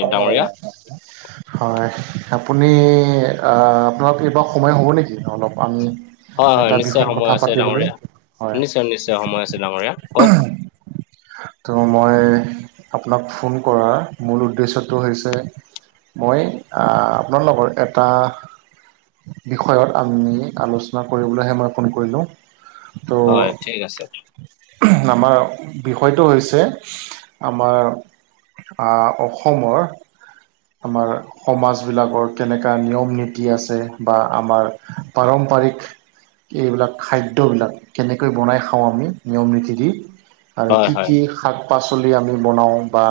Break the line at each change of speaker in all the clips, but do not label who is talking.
হয় [unintelligible] হয় আপুনি আপোনাৰ কি অলপ সময় হ'ব নেকি অলপ আমি
হয় হয়
এটা
নিশ্চয়
বিষয়ত
সময়
কথা
আছে
পাতিবলৈ
ডাঙৰীয়া,
হয়
নিশ্চয় নিশ্চয় সময় আছে ডাঙৰীয়া কওক।
ত' মই আপোনাক ফোন কৰাৰ মূল উদ্দেশ্যটো হৈছে মই আ আপোনাৰ লগত এটা বিষয়ত আমি আলোচনা কৰিবলৈহে মই ফোন কৰিলোঁ।
হয়
ত'
ঠিক আছে।
আমাৰ বি বিষয়টো হৈছে আমাৰ আ অসমৰ আমাৰ সমাজবিলাকৰ কেনেকুৱা নিয়ম নীতি আছে, বা আমাৰ পাৰম্পৰিক এইবিলাক খাদ্যবিলাক কেনেকৈ বনাই খাওঁ আমি নিয়ম নীতি দি আৰু
হয়
কি
হয়,
কি শাক পাচলি আমি বনাও বা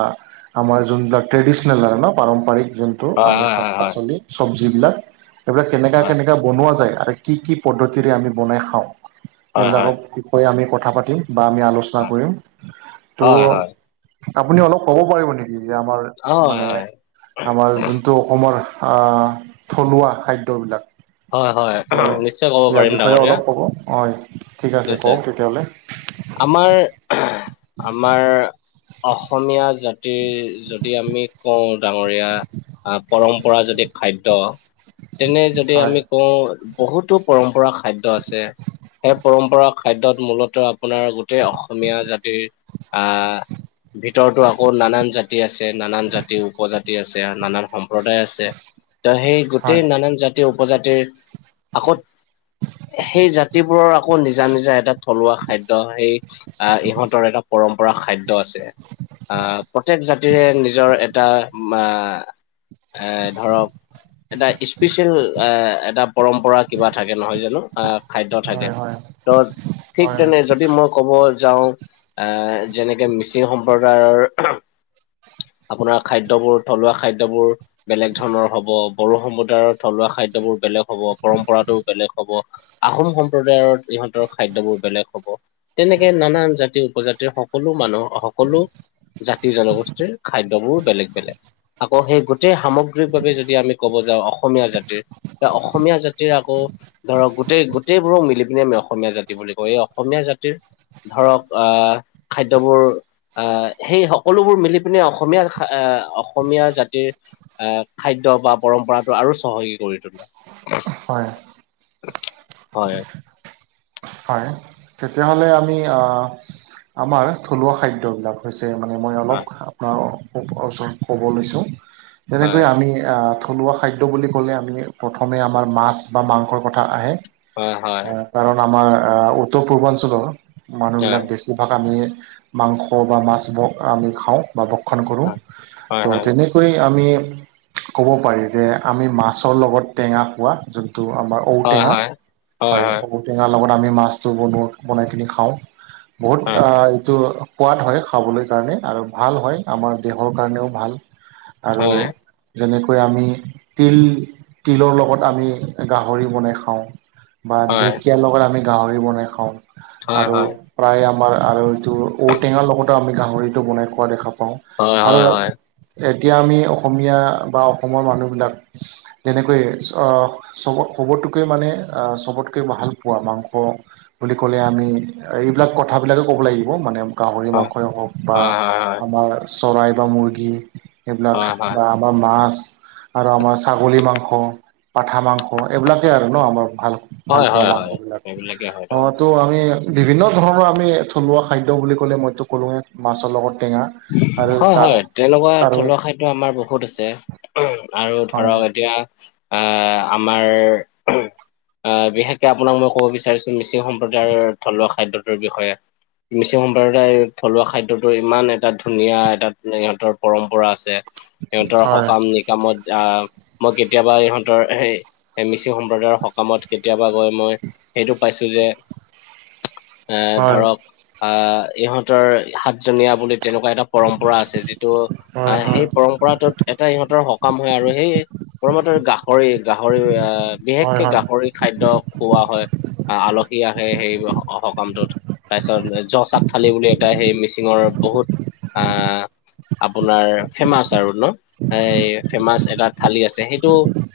আমাৰ যোনবিলাক ট্ৰেডিচনেল থাকে ন পাৰম্পৰিক যোন টো
হয়
আমি
হয়
শাক
হয় হয়,
পাচলি চব্জি বিলাক এইবিলাক কেনেকুৱা
হয়
কেনেকুৱা বনোৱা যায় আৰু কি কি পদ্ধতিৰে আমি বনাই খাওঁ,
হয় হয়।
সেইবিলাকৰ বিষয়ে আমি কথা পাতিম বা আমি আলোচ চনা কৰিম, ত
হয় হয়,
আপুনি অলপ ক'ব পাৰিব নেকি? এই যে আমাৰ
হয়
মানে
হয়,
আমাৰ যোনটো অসমৰ আহ থলুৱা খাদ্যবিলাক
হয় হয়,
ত'
নিশ্চয় ক'ব
ইয়াৰ
পাৰিম
বিষয়ে
ডাঙৰীয়া
অলপ ক'ব, হয় ঠিক আছে
নিশ্চয়।
কওক তেতিয়াহলে।
আমাৰ আমাৰ অসমীয়া জাতিৰ যদি আমি কওঁ ডাঙৰীয়া আহ পৰম্পৰা যদি খাদ্য তেনে যদি
হয়
আমি কওঁ, বহুতো পৰম্পৰা খাদ্য আছে, সেই পৰম্পৰা খাদ্যত মূলত আপোনাৰ গোটেই অসমীয়া জাতিৰ আহ ভিতৰতো আকৌ নানান জাতি জাতি আছে নানান জাতি উপজাতি আছে নানান সম সম্প্ৰদায় আছে, ত সেই
হয়
গোটেই নানান জাতি উপজাতিৰ আকত সেই জাতিবোৰৰ আকৌ নিজা নিজা এটা থলুৱা খাদ্য সেই আহ ইহঁতৰ এটা পৰম্পৰা খাদ্ দ আছে, আহ প্ৰত্যেক জাতিৰে নিজৰ এটা মাহ এ ধৰক এটা স্পেচিয়েল আহ এটা পৰম্পৰা কিবা থাকে নহয় জানো, আ খাদ্য থাকে,
হয় হয়
ত ঠিক
হয়
তেনে যদি মই ক'ব যাওঁ এ যেনেকে মিচিং সম্প্ৰদায়ৰ আপোনাৰ খাদ্যবোৰ থলুৱা খাদ্যবোৰ বেলেগ ধৰণৰ হব, বড়ো সম্প্ৰদায়ৰ থলুৱা খাদ্যবোৰ বেলেগ হব পৰম্পৰাটো বেলেগ হব। আহোম সম্প্ৰদায়ৰ ইহঁতৰ খাদ্যবোৰ বেলেগ হব। তেনেকে নানান জাতিৰ উপজাতিৰ সকলো মানুহ সকলো জাতি জনগোষ্ঠীৰ খাদ্যবোৰ বেলেগ বেলেগ, আকৌ সেই গোটেই সাম গ্ৰিক বাৱে যদি আমি ক'ব যাওঁ অসমীয়া জাতিৰ, অসমীয়া জাতিৰ আকৌ ধৰক গোটেই গোটেইবোৰক মিলি পিনি আমি অসমীয়া জাতি বুলি কওঁ, এই অসমীয়া জাতিৰ ধৰক অহ খাদ্যবোৰ আহ সেই সকলোবোৰ মিলি পিনে অসমীয়া আহ অসমীয়া জাতিৰ আহ খাদ্য বা পৰম্পৰাটো আৰু চহকী কৰি তোলে।
হয়।
হয়।
হয় তেতিয়াহ'লে আমি আমাৰ থলুৱা খাদ্যবিলাক হৈছে মানে মই
হয়
অলপ আপোনাৰ ওচৰত ক'ব লৈছোঁ।
হয়
যেনেকৈ আমি থলুৱা খাদ্য বুলি ক'লে আমি প্ৰথমে আমাৰ মাছ বা মাংসৰ কথা আহে।
হয়, হয়।
কাৰণ আমাৰ উত্তৰ পূৰ্বাঞ্চলৰ মানুহবিলাক
হয়
বেছি যিভাগ আমি মাংস বা মাছ ম আমি খাওঁ। বা ভক্ষণ কৰোঁ
হয়
তো
হয় হয়
তেনেকে কৈ আমি ক'ব পাৰি যে আমি মাছৰ লগত টেঙা খোৱা যোনটো আমাৰ ঔটেঙা
হয়
হয় ঔটেঙাৰ লগত আমি মাছটো বনোৱা বনাই কিনে খাওঁ। বহুত আ এইটো সোৱাদ হয় খাবলৈ কাৰণে আৰু ভাল হয় আমাৰ দেহৰ কাৰণেও ভাল। আৰু
হয়।
যেনেকৈ আমি তিল তিলৰ লগত আমি গাহৰি বনাই খাওঁ বা
হয়
দেখ আমি গাহৰি বনাই খাওঁ
হয়
আৰু
হয়
প্ৰায়ে আমাৰ আৰু এইটো ঔটেঙাৰ লগতো আমি গাহৰিটো বনাই খোৱা দেখা পাওঁ
হয়
আৰু
হয় হয়
এতিয়া আমি অসমীয়া বা অসমৰ মানুহবিলাক তেনেকৈয়ে চব চবতটোকে মানে চবত ভাল পোৱা মাংস বুলি ক'লে আমি এইবিলাক কথাবিলাকে ক'ব লাগিব মানে গাহৰি
হয়
মাংসই হওক বা
হয় হয়
আমাৰ চৰাই বা মুৰ্গী সেইবিলাক
হয় হয়
বা বা মাছ আৰু আমাৰ ছাগলী মাংস পাঠা মাংস এইবিলাকেই আৰু ন আমাৰ ভাল
হয় হয়
ভালপোৱা
হয়
মাংস
হয়
বিলাক
এইবিলাকে হয় তাৰ
অ', তো আমি বিভিন্ন ধৰণৰ আমি থলুৱা খাদ্য বুলি ক'লে মইতো ক'লোৱেই মাছৰ লগত টেঙা আৰু
হয়,
তাত
হয় তেনেকুৱা
আৰু
থলুৱা খাদ্য টো আমাৰ বহুত আছে আৰু
হয়
ধৰক এতিয়া। অ' আমাৰ আহ বিশেষকে আপোনাক মই ক'ব বিচাৰিছো মিচিং সম্প্ৰদায়ৰ থলুৱা খাদ্যটোৰ বিষয়ে। মিচিং সম্প্ৰদায় থলুৱা খাদ্যতটো ইমান এটা ধুনীয়া এটা ইহঁতৰ পৰম্পৰা আছে সিহঁতৰ
হয়
সকাম নিকামত যাম মই কেতিয়াবা ইহঁতৰ হেই মিচিং সম্প্ৰদায়ৰ সকামত কেতিয়াবা গৈ মই সেইটো পাইছোঁ যে আ
হয়
ধৰক আহ ইহঁতৰ সাতজনীয়া বুলি তেনেকুৱা এটা পৰম্পৰা আছে যিটো
হয় হয়
আহ সেই পৰম্পৰাটোত এটা ইহঁতৰ সকাম হয় আৰু সেই সকামত গাহৰি, গাহৰি
হয়
বিশেষকে
হয়
গাহৰি খাদ্য খুওৱা হয় আহ আলহী আহে সেই সকামটোত তাৰপিছত যচাক থালি বুলি এটা সেই মিচিঙৰ বহুত আ আপোনাৰ ফেমাচ আৰু ন। এ ফেমাচ এটা থালি আছে সেইটো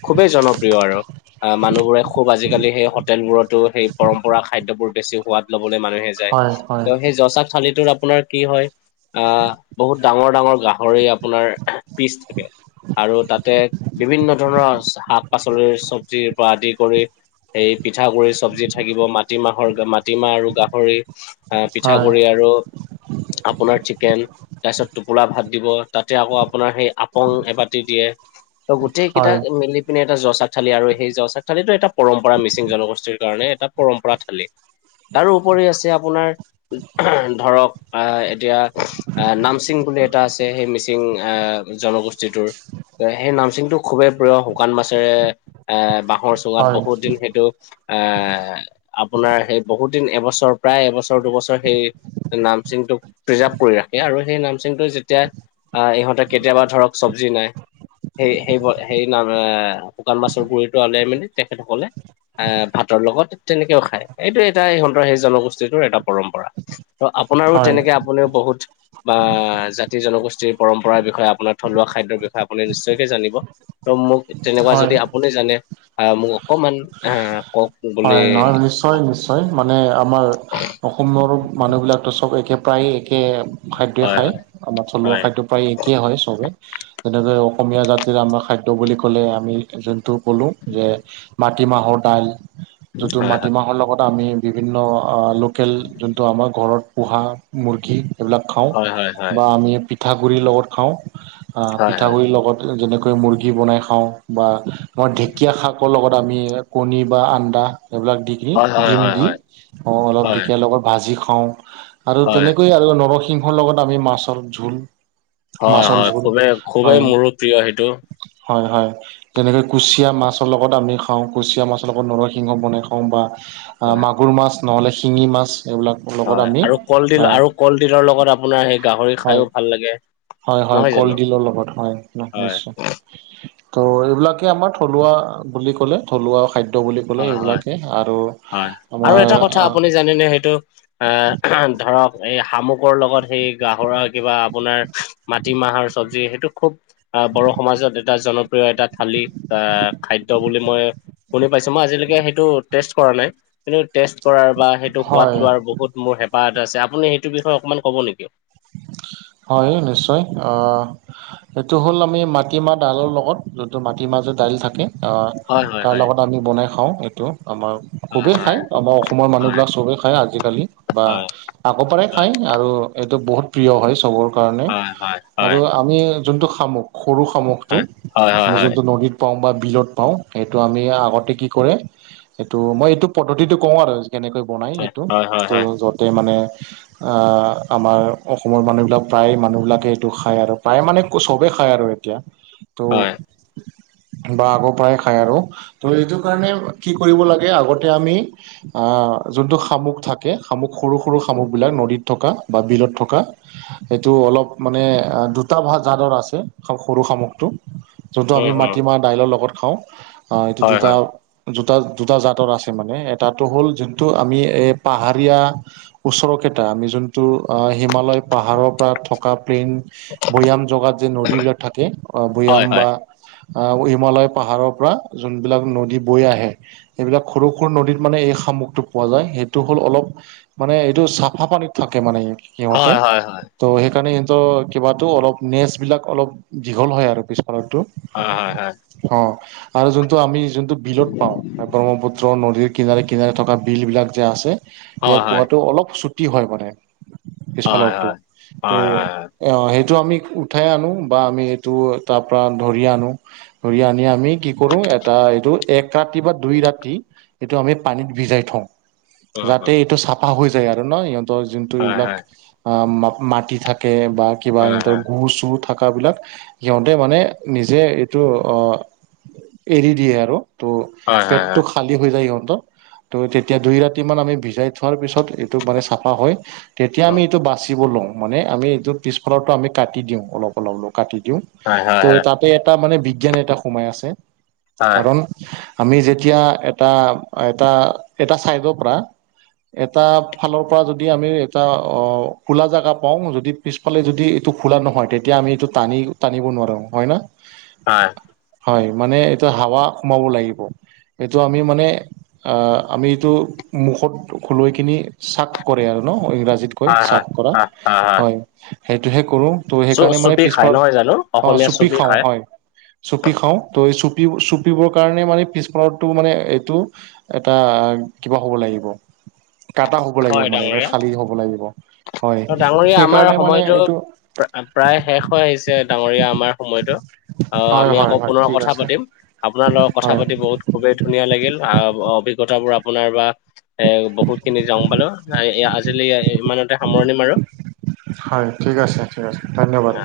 খুবেই জনপ্ৰিয় আৰু। অ', মানুহবোৰে খুব আজিকালি সেই হোটেলবোৰতো সেই পৰম্পৰা খাদ্যবোৰ বেছি সোৱাদ ল'বলৈ মানুহে যায়
হয় হয়
তেওঁ সেই যচাক থালিটোত আপোনাৰ কি হয় আহ বহুত ডাঙৰ, ডাঙৰ গাহৰি আপোনাৰ পিচ থাকে। আৰু তাতে বিভিন্ন ধৰণৰ শাক পাচলিৰ চবজিৰ পৰা আদি কৰি- সেই পিঠাগুৰিৰ চব্জি থাকিব, মাটিমাহৰ মাটিমাহ আৰু গাহৰি- আহ'
হয়
পিঠাগু়ৰি আৰু আপোনাৰ কেন তাৰপিছত টোপোলা ভাত দিব, তাতে আকৌ আপোনাৰ সেই আপং এবাতি দিয়ে। ত' গোটেই কেইটা
হয়
মিলি- পিনে এটা যচাক থালি আৰু সেই যচাক থালিটো এটা পৰম্পৰা মিচিং জনগোষ্ঠীৰ কাৰণে এটা পৰম্পৰা থালী। তাৰোপৰি আছে আপোনাৰ ধৰক বা এতিয়া- আহ' নামচিং বুলি এটা আছে সেই মিচিং আহ' জনগোষ্ঠীটোৰ। সেই নামচিংটো খুবেই প্ৰিয় শুকান মাছেৰে এ বাঁহৰ চুঙাত
হয়
বহুত দিন সেইটো- আহ' আপোনাৰ সেই বহুত দিন এবছৰ প্ৰায় এবছৰ দুবছৰ সেই- নাম চিং তোক প্ৰিজাৰ্ভ- কৰি ৰাখে আৰু সেই নামচিংটো যেতিয়া আহ' ইহঁতে কেতিয়াবা ধৰক চবজি নাই- সেই সেই সেই নাম, শুকান মাছৰ গুৰিটো হ'লে মানে তেখেতসকলে- আহ' ভাতৰ লগত তেনেকেও খায়। এইটোয এটা ইহঁতৰ সেই জনগোষ্ঠীটোৰ এটা পৰম্পৰা। ত' আপোনাৰো
হয়
তেনেকে আপুনিও বহুত- বা জাতি জনগোষ্ঠীৰ পৰম্পৰাৰ বিষয়ে আপোনাৰ থলুৱা খাদ্যৰ বিষয়ে আপুনি নিশ্চয়কে জানিব। ত' মোক তেনেকুৱা
হয়
যদি আপুনি জানে আহ' মোক অকমান আহ'- কওক বুলি
হয়, নহয়, নিশ্চয় নিশ্চয় মানে আমাৰ অস অসমৰ মানুহবিলাকতো চ'ব একে প্ৰায় একে খাদ্যই
হয়
খায়।
হয়
আমাৰ থলুৱা
হয়
খাদ্য- প্ৰায় একেই হয় চবে, যেনেকৈ অসমীয়া জাতিৰ আমাৰ খাদ্য বুলি ক'লে আমি যোনটো- ক'লো যে মাটিমাহৰ দাইল- যোনটো
হয়
মাটিমাহৰ লগত আমি বিভিন্ন লোকেল যোনটো আমাৰ ঘৰত পোহা- মুৰ্গী সেইবিলাক খাওঁ
হয় হয় হয়
বা আমি পিঠাগুড়িৰ লগত খাওঁ।
হয় হয়
পিঠাগুড়ি লগত- যেনেকৈ মুৰ্গী বনাই খাওঁ বা আমাৰ ঢেঁকীয়া শাকৰ লগত আমি কণী- বা আন্দা এইবিলাক দি কি
হয় হয় হয়
ডিম
হয়
দি অলপ ঢেকীয়ীয়া লগত ভাজি খাওঁ। আৰু
হয় হয়
তেনেকৈ আৰু নৰসিংহৰ লগত আমি মাছৰ জোল।
হয়
মাছৰ
হয়,
জোল
খুবেই, খুবেই
হয়
মোৰো প্ৰিয় সেইটো।
হয় হয়, যেনেকে কুচিয়া মাছৰ লগত আমি খাওঁ, কুচিয়া মাছ ৰ লগত নৰসিংহ বনাই খাওঁ বা
হয়
মাগুৰ মাছ নহ'লে শিঙি মাছ এইবিলাক। লগত
হয়
আমি
আৰু কলডিল
আহ
আৰু কলডিলৰ লগত আপোনাৰ সেই- গাহৰি খাইও
হয়,
ভাল লাগে
হয় হয়,
নহয় জানো
কলডিলৰ লগত হয়,
হয়
নিশ্চয়। ত' এইবিলাকে আমাৰ থলুৱা বুলি ক'লে থলুৱা খাদ্য বুলি ক'লে
হয় হয়
এইবিলাকে আৰু আমাৰ আ
জানে নে সেইটো? আহ' ধৰক এই শামুকৰ লগত সেই গাহৰাৰ কিবা আপোনাৰ- মাটিমাহৰ চবজি, সেইটো খুব আহ' বড়ো সমাজত এটা জন প্ৰিয় এটা থালি আহ' খাদ্য বুলি মই শুনি আজিলৈকে সেইটো টেষ্ট কৰা নাই। কিন্তু টেষ্ট কৰাৰ বা সেইটো
হয়
হোৱাত লোৱাৰ মোৰ বহুত হেঁপাহ- আছে, আপুনি সেইটো বিষয় অকমান ক'ব নেকি?
হয় নিশ্চয়, অহ'- এইটো হ'ল আমি মাটিমাহ ডালৰ লগত যোনটো মাটি মাহ যে দাইল থাকে। আহ'
হয় হয়
তাৰ
হয়
লগত আমি বনাই খাওঁ এইটো আমাৰ
হয়
খুবেই
হয়
খায়, আমাৰ অসমৰ
হয়
মানুহবিলাক চবেই খায় আজিকালি বা-
হয়
আগৰ পৰাই খায় আৰু এইটো বহুত প্ৰিয় হয় চবৰ কাৰণে
হয় হয় হয় হয়
আৰু- আমি যোনটো শামুক সৰু শামুকটো
হয়
আমি
হয়
যোনটো নদীত পাওঁ বা বিলত পাওঁ সেইটো আমি আগতে কি কৰে এইটো মই এইটো পদ্ধতিটো কওঁ আৰু কেনেকৈ বনায়
হয়
সেটো
হয় হয় হয়
ত'
হয়
য'তে মানে আমাৰ অসমৰ মানুহবিলাক প্ৰায় মানুহবিলাকে এইটো খায় আৰু, প্ৰায় মানে চবেই খায় আৰু এতিয়া। ত' বা আগৰ পৰাই খাই আৰু ত' এইটো কাৰণে কি কৰিব লাগে আগতে আমি আঁহ যোনটো শামুক থাকে শামুক সৰু সৰু শামুক বিলাক নদীত থকা বা বিলত থ কা সেইটো অলপ মানে খঁ দুটা ভা জাতৰ আছে সৰু শামুকটো যোনটো আমি
হয়
মাটিমাহ দাইলৰ লগত খাওঁ অঁ এইটো
হয় হয় হয় হয় হয়
দুটা দুটা দুটা জাতৰ আছে মানে এটাটো হ'ল যোনটো আমি এই পাহাৰীয়া ওচৰ কেইটা আমি যোনটো আ' হিমালয় পাহাৰৰ পৰা থকা প্লেইন ভৈয়াম জগাত যে নদীবলাক থাকে অ'
হয়
ভৈয়াম বা আহ' হিমালয় পাহাৰৰ পৰা যোনবিলাক নদী বৈ আহে সেইবিলাক সৰু সৰু নদীত মানে এই শামুকটো পোৱা যায়, সেইটো হ'ল অলপ মানে এইটো চাফা পানীত থাকে মানে সিহঁতে।
হয় হয় হয় হয়
ত' সেইকাৰণে সিহতৰ কিবাটো অলপ নেচ বিলাক অলপ দীঘল হয় আৰু পিছফালতো
হয় হয় হয়।
অঁ আৰু যোনটো আমি যোনটো বিলত পাওঁ, এ ব্ৰহ্মপুত্ৰ নদীৰ কিনাৰে কিনাৰে থকা বিল বিলাক যে আছে ইয়াত পোৱাটো অলপ ছুটি হয় মানে। পিছফালৰটো ত' এঅঁ সেইটো আমি উঠাই আনো বা আমি সেইটো তাৰ পৰা ধৰি আনো। ধৰি আনি আমি কি কৰো এটা এইটো এক ৰাতি বা দুই ৰাতি এইটো আমি পানীত ভিজাই থওঁ, যাতে এইটো চাফা হৈ যায় আৰু ন' ইহঁতৰ যোনটো এইবিলাক অঁ মা মাটি থাকে বা কিবা ইহঁতৰ গুৰ চুৰ থাকা বিলাক সিহঁতে মানে নিজে এইটো অঁ এৰি দিয়ে আৰু তো' পেটটো খালী হৈ যায় সিহঁতৰ তো তেতিয়া দুই ৰাতি মান আমি ভিজাই থোৱাৰ পিছত এইটো মানে চাফা হয়। তেতিয়া আমি এইটো বাচিব লওঁ, মানে আমি এইটো পিছফালৰটো আমি কাটি দিওঁ। অলপ অলপ অলপ কাটি দিওঁ। ত' তাতে এটা মানে বিজ্ঞান এটা সোমাই আছে। কাৰণ আমি যেতিয়া এটা এটা এটা চাইডৰ পৰা এটা ফালৰ পৰা যদি আমি এটা অঁ খোলা জেগা পাওঁ যদি পিছফালে যদি এইটো খোলা নহয় তেতিয়া আমি এইটো টানি টানিব নোৱাৰোঁ হয় না?
হয়।
হয় মানে এইটো হাৱা সোমাব লাগিব, এইটো আমি মানে আঁহ আমিইটো মুখত খোলৈ কিনি চাক কৰে আৰু ন' ইংৰাজীত কয় চাক কৰা, হয়। সেইটোহে কৰোঁ। ত' সেইকাৰণে মানে
চুপি খাই
পিছফালত
নহয় জানো?
অঁ
অসমীয়া
চুপি খাওঁ
খায়।
হয়। চুপি খাওঁ ত' এই চুপ চুপিবৰ কাৰণে মানে পিছফালৰটো মানে এইটো এটা কিবা হ'ব লাগিব। কাটা হ'ব লাগিব
হয়
মানে এবাৰ
ডাঙৰীয়া।
খালী হ'ব লাগিব। হয়,
আৰু ডাঙৰীয়া আমাৰ
সেইকাৰণে মানে
সময়টো
এইটো
প্ৰা প্ৰায় শেষ হৈ আহিছে, ডাঙৰীয়া আমাৰ সময়তো অঁ
হয়
আমি
হয়
আকৌ
হয়
পুনৰ
ঠিক
কথা
আছে
পাতিম। আপোনাৰ লগত কথা
হয়
পাতি বহুত খুবেই ধুনীয়া লাগিল, আহ অভিজ্ঞতাবোৰ আপোনাৰ বা এ বহুত খিনি [unintelligible] পালো আজিলৈ ইমানতে সামৰণি মাৰো।
হয়, ঠিক আছে, ঠিক আছে ধন্যবাদ।